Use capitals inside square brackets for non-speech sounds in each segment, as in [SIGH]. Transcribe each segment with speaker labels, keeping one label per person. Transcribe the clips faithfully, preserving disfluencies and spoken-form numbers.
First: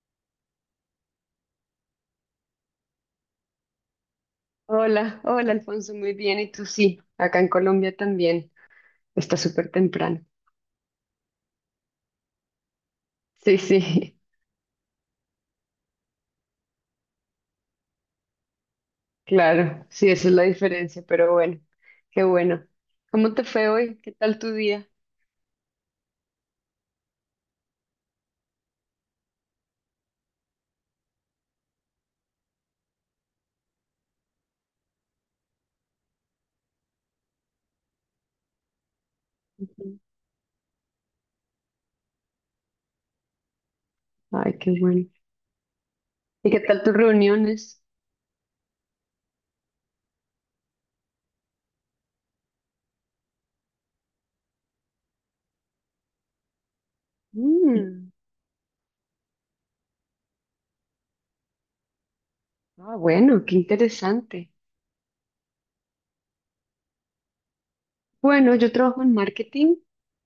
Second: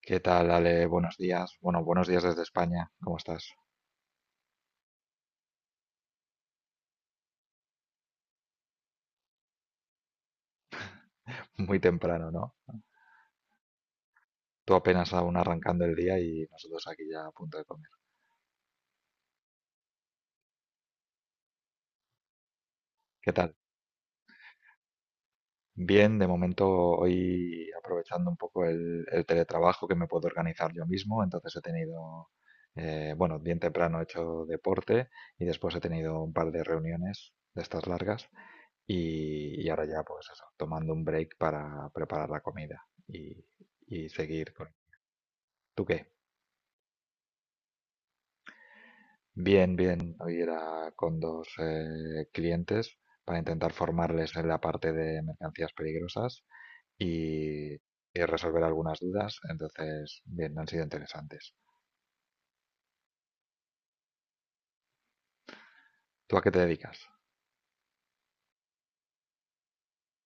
Speaker 1: ¿Qué tal, Ale? Buenos días. Bueno, buenos días desde España. ¿Cómo estás?
Speaker 2: Hola, hola Alfonso, muy bien. ¿Y tú sí? Acá en Colombia también. Está súper temprano.
Speaker 1: [LAUGHS] Muy temprano, ¿no?
Speaker 2: Sí, sí,
Speaker 1: Tú apenas aún arrancando el día y nosotros aquí ya a punto de comer.
Speaker 2: [LAUGHS] claro. Sí, esa es la diferencia, pero bueno, qué bueno.
Speaker 1: ¿Qué
Speaker 2: ¿Cómo te
Speaker 1: tal?
Speaker 2: fue hoy? ¿Qué tal tu día?
Speaker 1: Bien, de momento hoy aprovechando un poco el, el teletrabajo que me puedo organizar yo mismo, entonces he tenido, eh, bueno, bien temprano he hecho deporte y después he tenido un par de reuniones de estas largas y, y ahora
Speaker 2: Ujú.
Speaker 1: ya pues eso, tomando un break para preparar la comida y, y seguir
Speaker 2: Ay,
Speaker 1: con...
Speaker 2: qué bueno.
Speaker 1: ¿Tú qué?
Speaker 2: ¿Y qué tal tus reuniones?
Speaker 1: Bien, bien. Hoy era con dos eh, clientes para intentar formarles en la parte de mercancías peligrosas y, y
Speaker 2: Mm.
Speaker 1: resolver algunas dudas. Entonces, bien, han sido interesantes.
Speaker 2: Ah, bueno, qué interesante.
Speaker 1: ¿Tú a qué te dedicas?
Speaker 2: Bueno, yo trabajo en marketing,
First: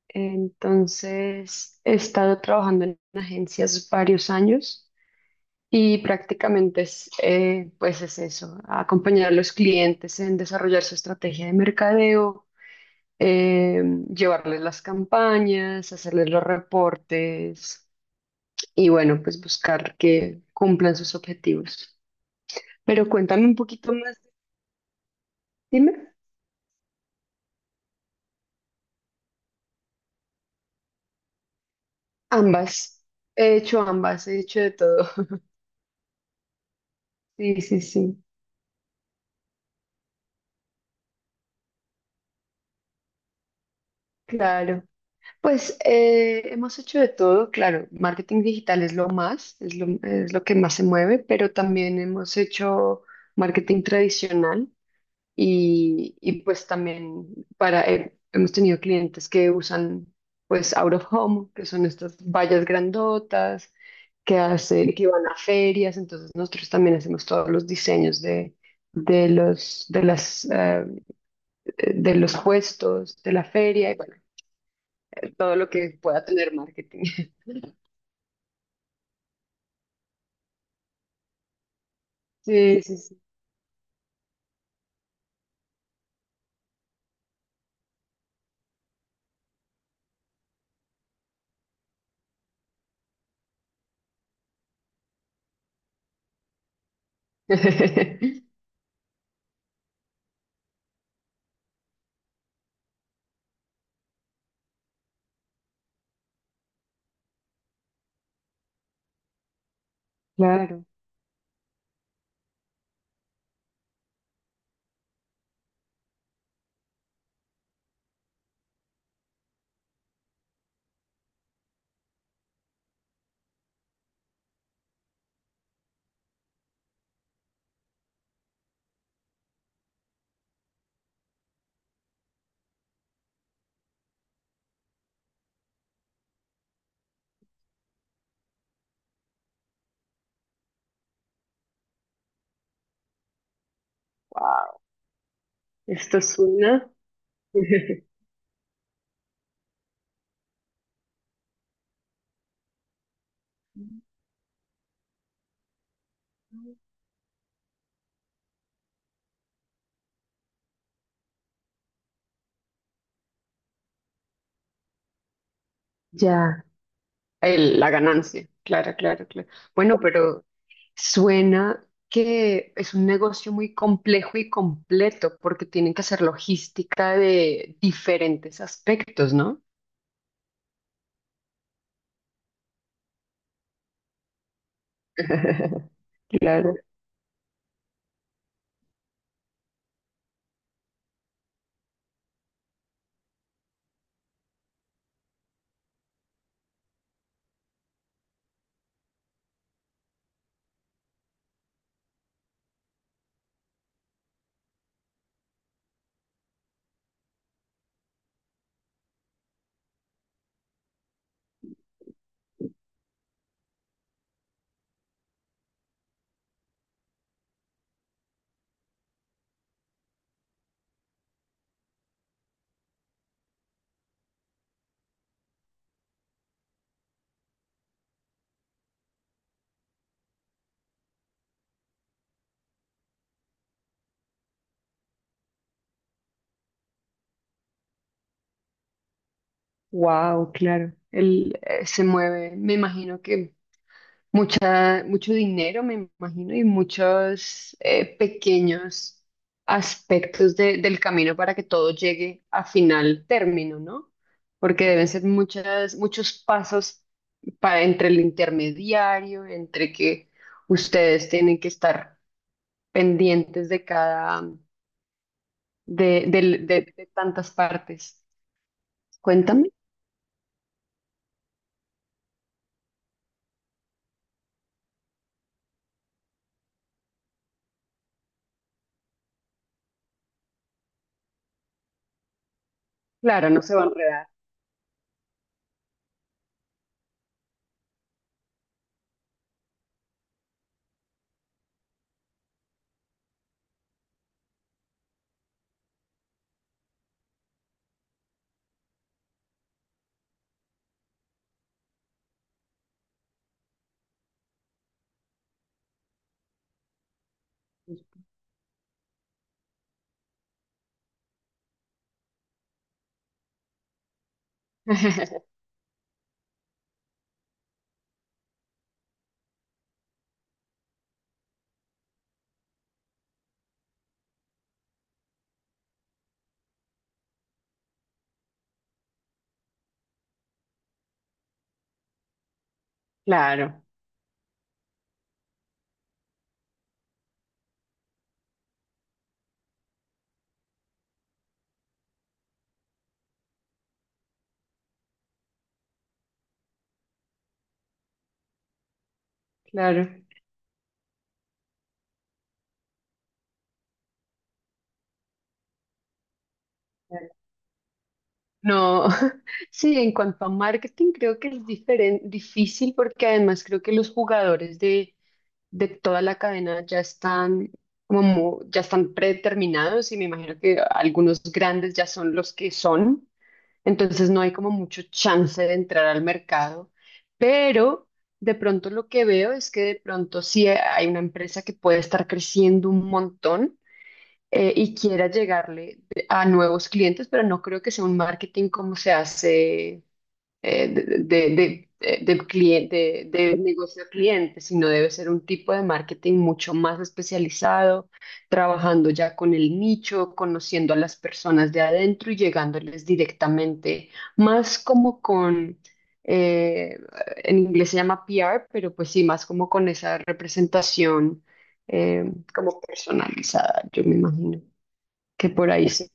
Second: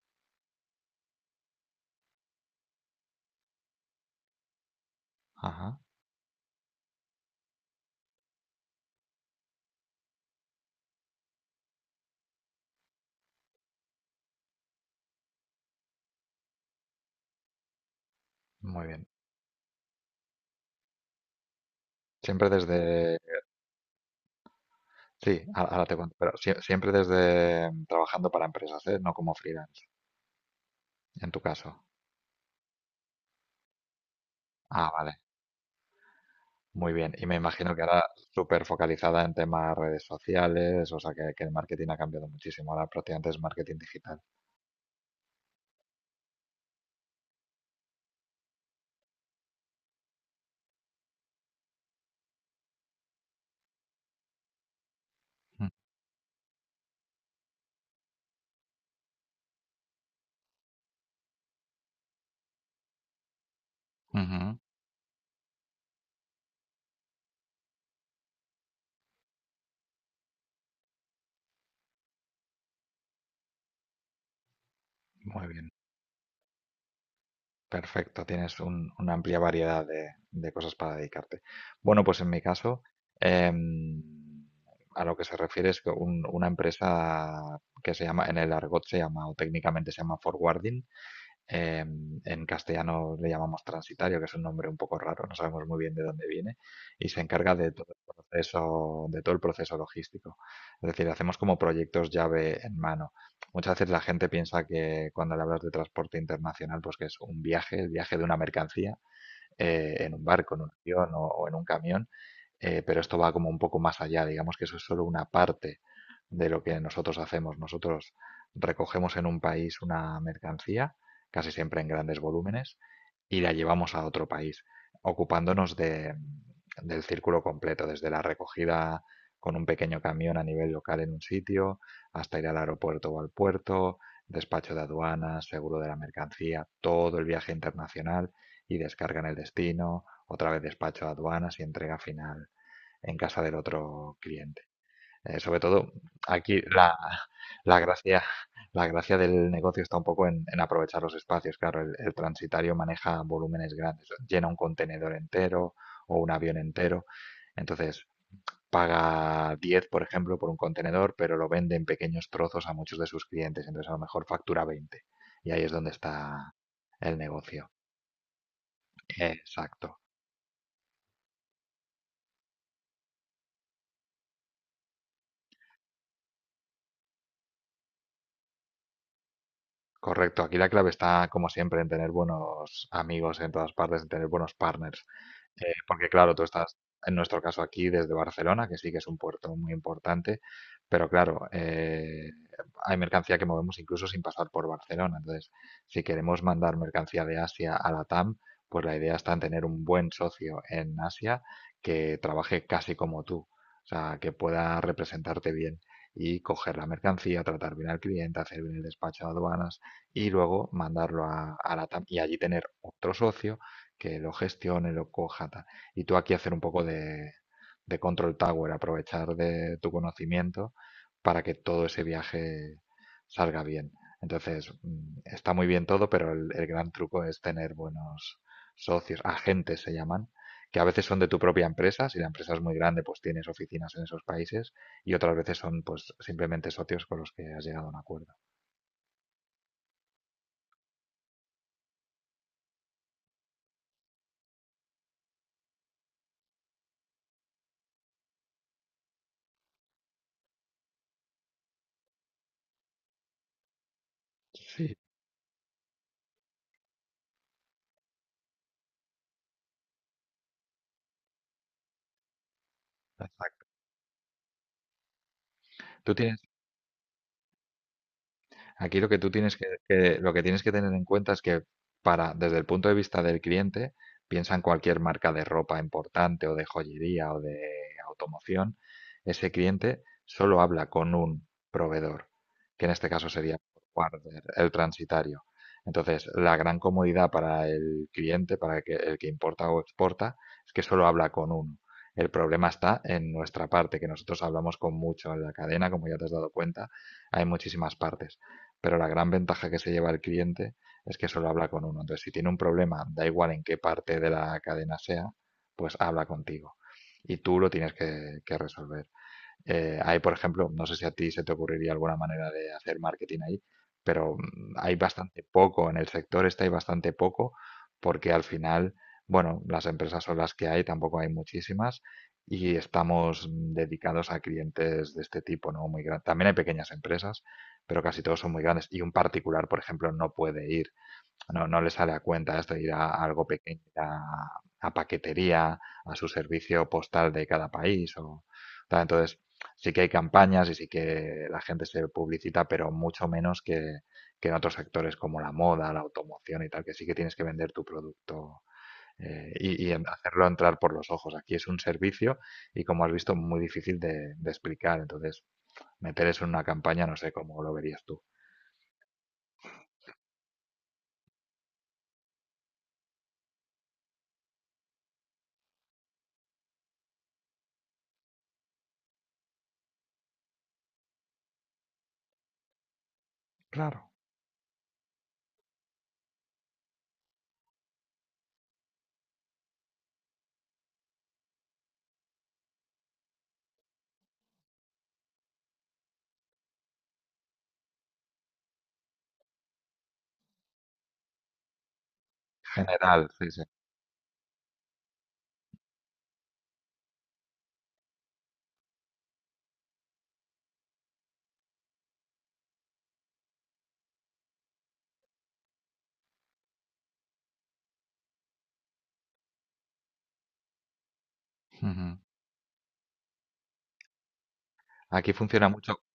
Speaker 2: entonces he estado trabajando en agencias varios años.
Speaker 1: Ajá,
Speaker 2: Y prácticamente es, eh, pues es eso, acompañar a los clientes en desarrollar su estrategia de mercadeo, eh, llevarles las campañas, hacerles los reportes
Speaker 1: muy
Speaker 2: y
Speaker 1: bien.
Speaker 2: bueno, pues buscar que cumplan sus objetivos.
Speaker 1: Siempre
Speaker 2: Pero
Speaker 1: desde...
Speaker 2: cuéntame un poquito más,
Speaker 1: Sí, a- ahora te
Speaker 2: dime,
Speaker 1: cuento, pero sie- siempre desde mm, trabajando para empresas, ¿eh? No como freelance, en tu caso.
Speaker 2: ambas, he hecho ambas, he hecho de
Speaker 1: Ah,
Speaker 2: todo.
Speaker 1: vale.
Speaker 2: [LAUGHS]
Speaker 1: Muy bien. Y me
Speaker 2: Sí,
Speaker 1: imagino
Speaker 2: sí,
Speaker 1: que ahora
Speaker 2: sí,
Speaker 1: súper focalizada en temas redes sociales, o sea que, que el marketing ha cambiado muchísimo. Ahora prácticamente es marketing digital.
Speaker 2: claro. Pues eh, hemos hecho de todo, claro, marketing digital es lo más, es lo, es lo que más se mueve, pero también hemos hecho marketing tradicional
Speaker 1: Mm,
Speaker 2: y, y pues también para, he- hemos tenido clientes que usan pues out of home, que son estas vallas grandotas que
Speaker 1: ujú.
Speaker 2: hacen, que van a ferias, entonces nosotros también hacemos todos los diseños de, de los, de las, eh, de los puestos, de la feria y bueno, de
Speaker 1: Muy
Speaker 2: todo lo
Speaker 1: bien,
Speaker 2: que pueda tener marketing.
Speaker 1: perfecto. Tienes un- una amplia variedad de, de cosas para dedicarte. Bueno, pues en mi caso,
Speaker 2: Sí, sí, sí.
Speaker 1: em, a lo que se refiere es que un- una empresa que se llama, en el argot se llama, o técnicamente se llama forwarding, Eh, en castellano le llamamos transitario, que es un nombre un poco raro, no sabemos muy bien de dónde viene, y se encarga de todo el
Speaker 2: [LAUGHS]
Speaker 1: proceso, de todo el proceso logístico. Es decir, hacemos como proyectos llave en mano. Muchas veces la gente piensa que cuando le hablas de transporte internacional, pues que es un viaje, el viaje de una mercancía eh, en un barco, en un
Speaker 2: Claro.
Speaker 1: avión o, o en un camión, eh, pero esto va como un poco más allá, digamos que eso es solo una parte de lo que nosotros hacemos. Nosotros recogemos en un país una mercancía, casi siempre en grandes volúmenes, y la llevamos a otro país, ocupándonos de, del círculo completo, desde la recogida con un pequeño camión a nivel local en un sitio, hasta ir al aeropuerto o al puerto, despacho de aduanas, seguro de la mercancía, todo el viaje internacional y descarga en el destino, otra vez despacho de aduanas y entrega final en casa del otro cliente.
Speaker 2: Wow.
Speaker 1: Eh, sobre todo,
Speaker 2: Esto
Speaker 1: aquí
Speaker 2: suena.
Speaker 1: la, la
Speaker 2: [LAUGHS]
Speaker 1: gracia, la gracia del negocio está un poco en, en aprovechar los espacios. Claro, el, el transitario maneja volúmenes grandes, llena un contenedor entero o un avión entero. Entonces, paga diez, por ejemplo, por un contenedor, pero lo vende en pequeños trozos a muchos de sus clientes. Entonces, a lo mejor factura veinte. Y ahí es donde está
Speaker 2: Ya.
Speaker 1: el negocio.
Speaker 2: El- la ganancia. Claro, claro, claro. Bueno,
Speaker 1: Exacto.
Speaker 2: pero suena que es un negocio muy complejo y completo porque tienen que hacer logística de diferentes aspectos, ¿no?
Speaker 1: Correcto, aquí la clave está, como siempre, en tener buenos amigos en todas partes, en tener buenos partners. Eh,
Speaker 2: [LAUGHS]
Speaker 1: porque claro, tú
Speaker 2: Claro,
Speaker 1: estás, en nuestro caso aquí, desde Barcelona, que sí que es un puerto muy importante, pero claro, eh, hay mercancía que movemos incluso sin pasar por Barcelona. Entonces, si queremos mandar mercancía de Asia a la Tam, pues la idea está en tener un buen socio en Asia que trabaje casi como tú, o sea, que pueda representarte bien y coger la mercancía, tratar bien al cliente, hacer bien el despacho de aduanas y luego mandarlo a, a la Tam y allí tener otro socio que lo gestione, lo coja. Tal. Y tú aquí hacer un poco de, de control tower, aprovechar de tu conocimiento para que todo ese viaje salga bien. Entonces, mm, está muy bien todo, pero el, el gran truco es tener buenos socios, agentes se llaman, que a veces son de tu propia empresa, si la empresa es muy grande, pues tienes oficinas en esos países, y otras veces son pues simplemente socios con los que has llegado a un acuerdo.
Speaker 2: wow, claro. Él eh, se mueve, me imagino que mucha, mucho dinero, me imagino, y muchos eh, pequeños aspectos de- del camino para que todo llegue a final término, ¿no? Porque
Speaker 1: Sí.
Speaker 2: deben ser muchas, muchos pasos para, entre el intermediario, entre que ustedes tienen que estar
Speaker 1: Exacto.
Speaker 2: pendientes de cada,
Speaker 1: ¿Tú
Speaker 2: de,
Speaker 1: tienes
Speaker 2: del- de- de tantas partes.
Speaker 1: Aquí lo que tú tienes que,
Speaker 2: Cuéntame.
Speaker 1: que- lo que tienes que tener en cuenta es que para, desde el punto de vista del cliente, piensa en cualquier marca de ropa importante o de joyería o de automoción, ese cliente solo habla con un proveedor, que en este caso
Speaker 2: Claro,
Speaker 1: sería
Speaker 2: no se va a enredar.
Speaker 1: Warner, el transitario. Entonces, la gran comodidad para el cliente, para el que, el que importa o exporta, es que solo habla con uno. El problema está en nuestra parte, que nosotros hablamos con mucho en la cadena, como ya te has dado cuenta, hay muchísimas partes, pero la gran ventaja que se lleva el cliente es que solo habla con uno. Entonces, si tiene un problema, da igual en qué parte de la cadena sea, pues habla contigo. Y tú lo tienes que, que resolver. Eh, hay, por ejemplo, no sé si a ti se te ocurriría alguna manera de hacer marketing ahí, pero mm, hay bastante
Speaker 2: [LAUGHS]
Speaker 1: poco en el sector, este hay bastante poco, porque al final, bueno, las empresas son las que hay, tampoco hay muchísimas, y estamos mm, dedicados a clientes de este tipo, ¿no? Muy grandes. También hay pequeñas empresas, pero casi todos son muy grandes, y un particular, por ejemplo, no puede ir. No, no le sale a cuenta esto de ir a algo pequeño,
Speaker 2: Claro,
Speaker 1: ir a, a paquetería, a su servicio postal de cada país o tal. Entonces, sí que hay campañas y sí que la gente se publicita, pero mucho menos que, que en otros sectores como la moda, la automoción y tal, que sí que tienes que vender tu producto eh, y, y en-
Speaker 2: claro.
Speaker 1: hacerlo entrar por los ojos. Aquí es un servicio y como has visto, muy difícil de, de explicar. Entonces, meter eso en una campaña, no sé cómo lo verías tú.
Speaker 2: No, [LAUGHS] sí, en cuanto a marketing creo que es diferen- difícil porque además creo que los jugadores de, de toda la cadena ya están como mu- ya están predeterminados y me imagino que algunos grandes ya son los que son,
Speaker 1: Claro.
Speaker 2: entonces no hay como mucho chance de entrar al mercado, pero de pronto lo que veo es que de pronto sí hay una empresa que puede estar creciendo un montón eh, y quiera llegarle a nuevos clientes, pero no creo que sea un marketing como se hace eh, de, de, de, de- de cliente,
Speaker 1: General,
Speaker 2: de,
Speaker 1: sí,
Speaker 2: de
Speaker 1: sí.
Speaker 2: negocio a cliente, sino debe ser un tipo de marketing mucho más especializado, trabajando ya con el nicho, conociendo a las personas de adentro y llegándoles directamente, más como con... eh, en inglés se llama P R, pero pues sí, más como con esa representación
Speaker 1: Ujú.
Speaker 2: eh, como personalizada, yo me imagino
Speaker 1: Aquí
Speaker 2: que
Speaker 1: funciona
Speaker 2: por ahí
Speaker 1: mucho.
Speaker 2: sí,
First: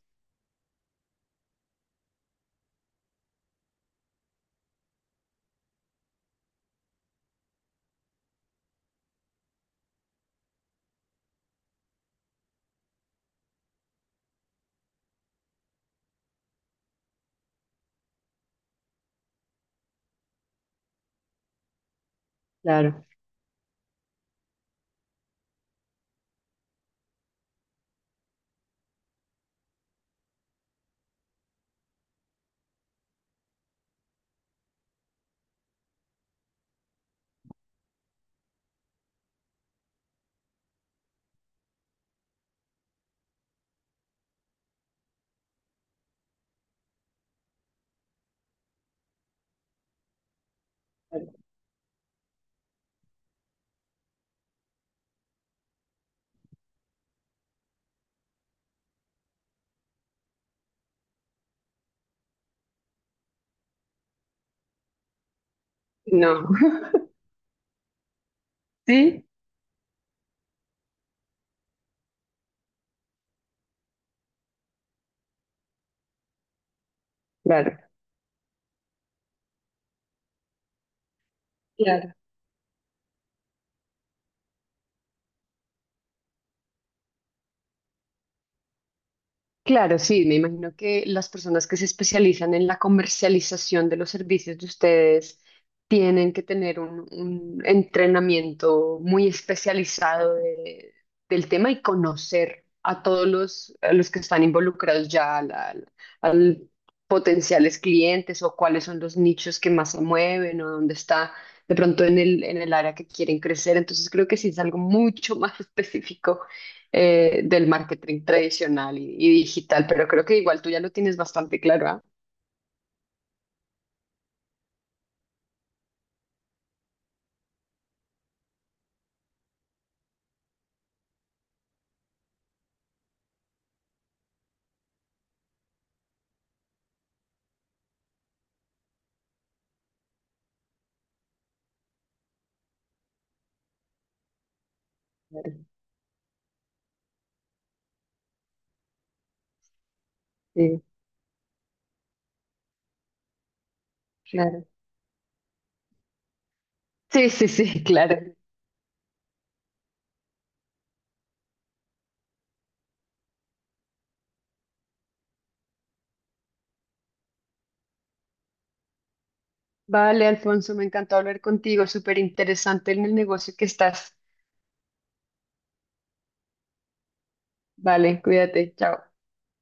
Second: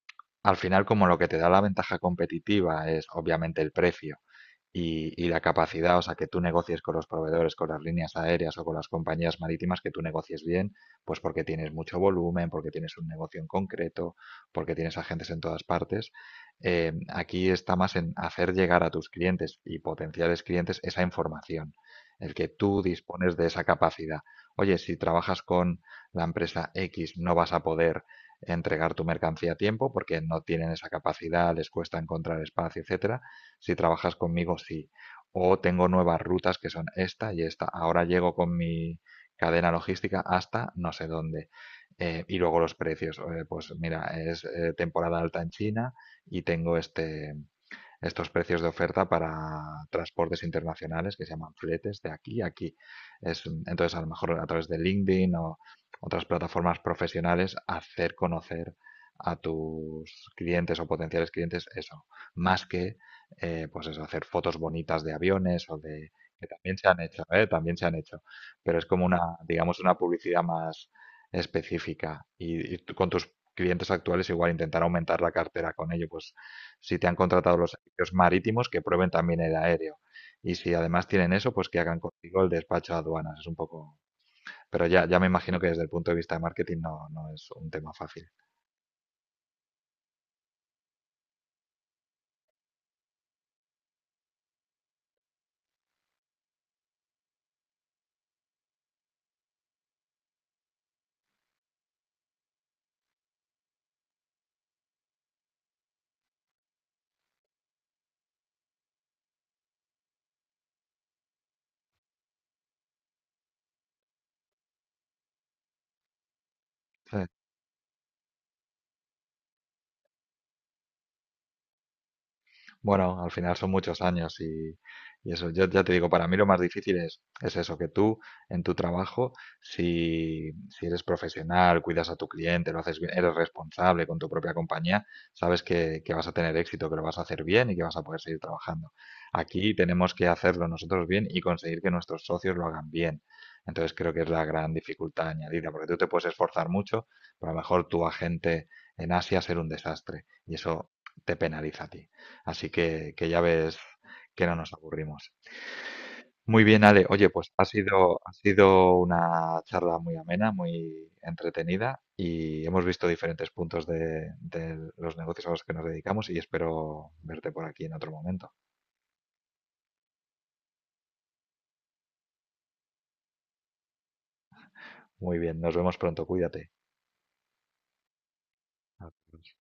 Speaker 1: Al final, como lo que te da la ventaja competitiva es obviamente el precio y, y la capacidad, o sea, que tú negocies con los proveedores, con las líneas aéreas o con las compañías marítimas, que tú negocies bien, pues porque tienes mucho volumen, porque tienes un negocio en concreto, porque tienes agentes en todas partes. Eh, aquí está más en hacer llegar a tus clientes y potenciales clientes esa información, el que tú
Speaker 2: claro.
Speaker 1: dispones de esa capacidad. Oye, si trabajas con la empresa equis, no vas a poder entregar tu mercancía a tiempo porque no tienen esa capacidad, les cuesta encontrar espacio, etcétera. Si trabajas conmigo, sí. O tengo nuevas rutas que son esta y esta. Ahora llego con mi cadena logística hasta no sé dónde. Eh, y luego los precios. eh, pues mira, es eh, temporada alta en China y tengo este, estos precios de oferta para transportes internacionales que se llaman fletes de aquí a aquí. Es, entonces, a lo mejor a través de LinkedIn o otras plataformas profesionales, hacer conocer a tus clientes o potenciales clientes eso, más que eh, pues eso, hacer fotos bonitas de aviones o de que
Speaker 2: No,
Speaker 1: también se
Speaker 2: [LAUGHS]
Speaker 1: han hecho, ¿eh? También se han hecho, pero es como
Speaker 2: sí,
Speaker 1: una, digamos, una publicidad más específica y, y tú con tus clientes actuales igual intentar aumentar la cartera con ello, pues si te han contratado los
Speaker 2: claro.
Speaker 1: servicios marítimos, que prueben también el aéreo. Y si además tienen eso, pues que hagan
Speaker 2: Claro.
Speaker 1: contigo el despacho a aduanas. Es un poco... Pero ya, ya me imagino que desde el punto de vista de marketing no, no es un tema fácil.
Speaker 2: Claro, sí, me imagino que las personas que se especializan en la comercialización de los servicios de ustedes tienen que tener un, un entrenamiento muy especializado de- del tema y conocer a todos los, a los que están involucrados ya al, al- al potenciales clientes o cuáles son los nichos que más se mueven o dónde está de pronto en el, en el área que quieren crecer. Entonces creo que sí es algo mucho [LAUGHS] más específico
Speaker 1: Sí.
Speaker 2: eh, del marketing tradicional y, y digital, pero creo que igual tú ya lo tienes bastante claro, ¿ah?
Speaker 1: Bueno, al final son muchos años y, y eso, yo ya te digo, para mí lo más difícil es, es eso, que tú en tu trabajo, si, si eres profesional, cuidas a tu cliente, lo haces bien, eres responsable con tu propia compañía, sabes que, que vas a tener éxito, que lo vas a hacer bien y que vas a poder seguir trabajando. Aquí tenemos que hacerlo nosotros bien y conseguir que nuestros socios lo hagan bien. Entonces creo que es la gran dificultad
Speaker 2: Claro.
Speaker 1: añadida, porque tú te puedes esforzar mucho, pero a lo mejor tu agente en Asia ser un desastre y
Speaker 2: Sí,
Speaker 1: eso te penaliza a ti. Así que, que ya ves que no
Speaker 2: claro.
Speaker 1: nos aburrimos. Muy bien, Ale. Oye,
Speaker 2: Sí, sí,
Speaker 1: pues ha
Speaker 2: sí, [LAUGHS] claro.
Speaker 1: sido, ha sido una charla muy amena, muy entretenida y hemos visto diferentes puntos de, de los negocios a los que nos dedicamos y espero verte por aquí en otro momento.
Speaker 2: Vale, Alfonso, me encantó hablar contigo, súper interesante en el negocio que estás.
Speaker 1: Muy bien, nos vemos pronto. Cuídate.
Speaker 2: Vale, cuídate, chao.
Speaker 1: Adiós.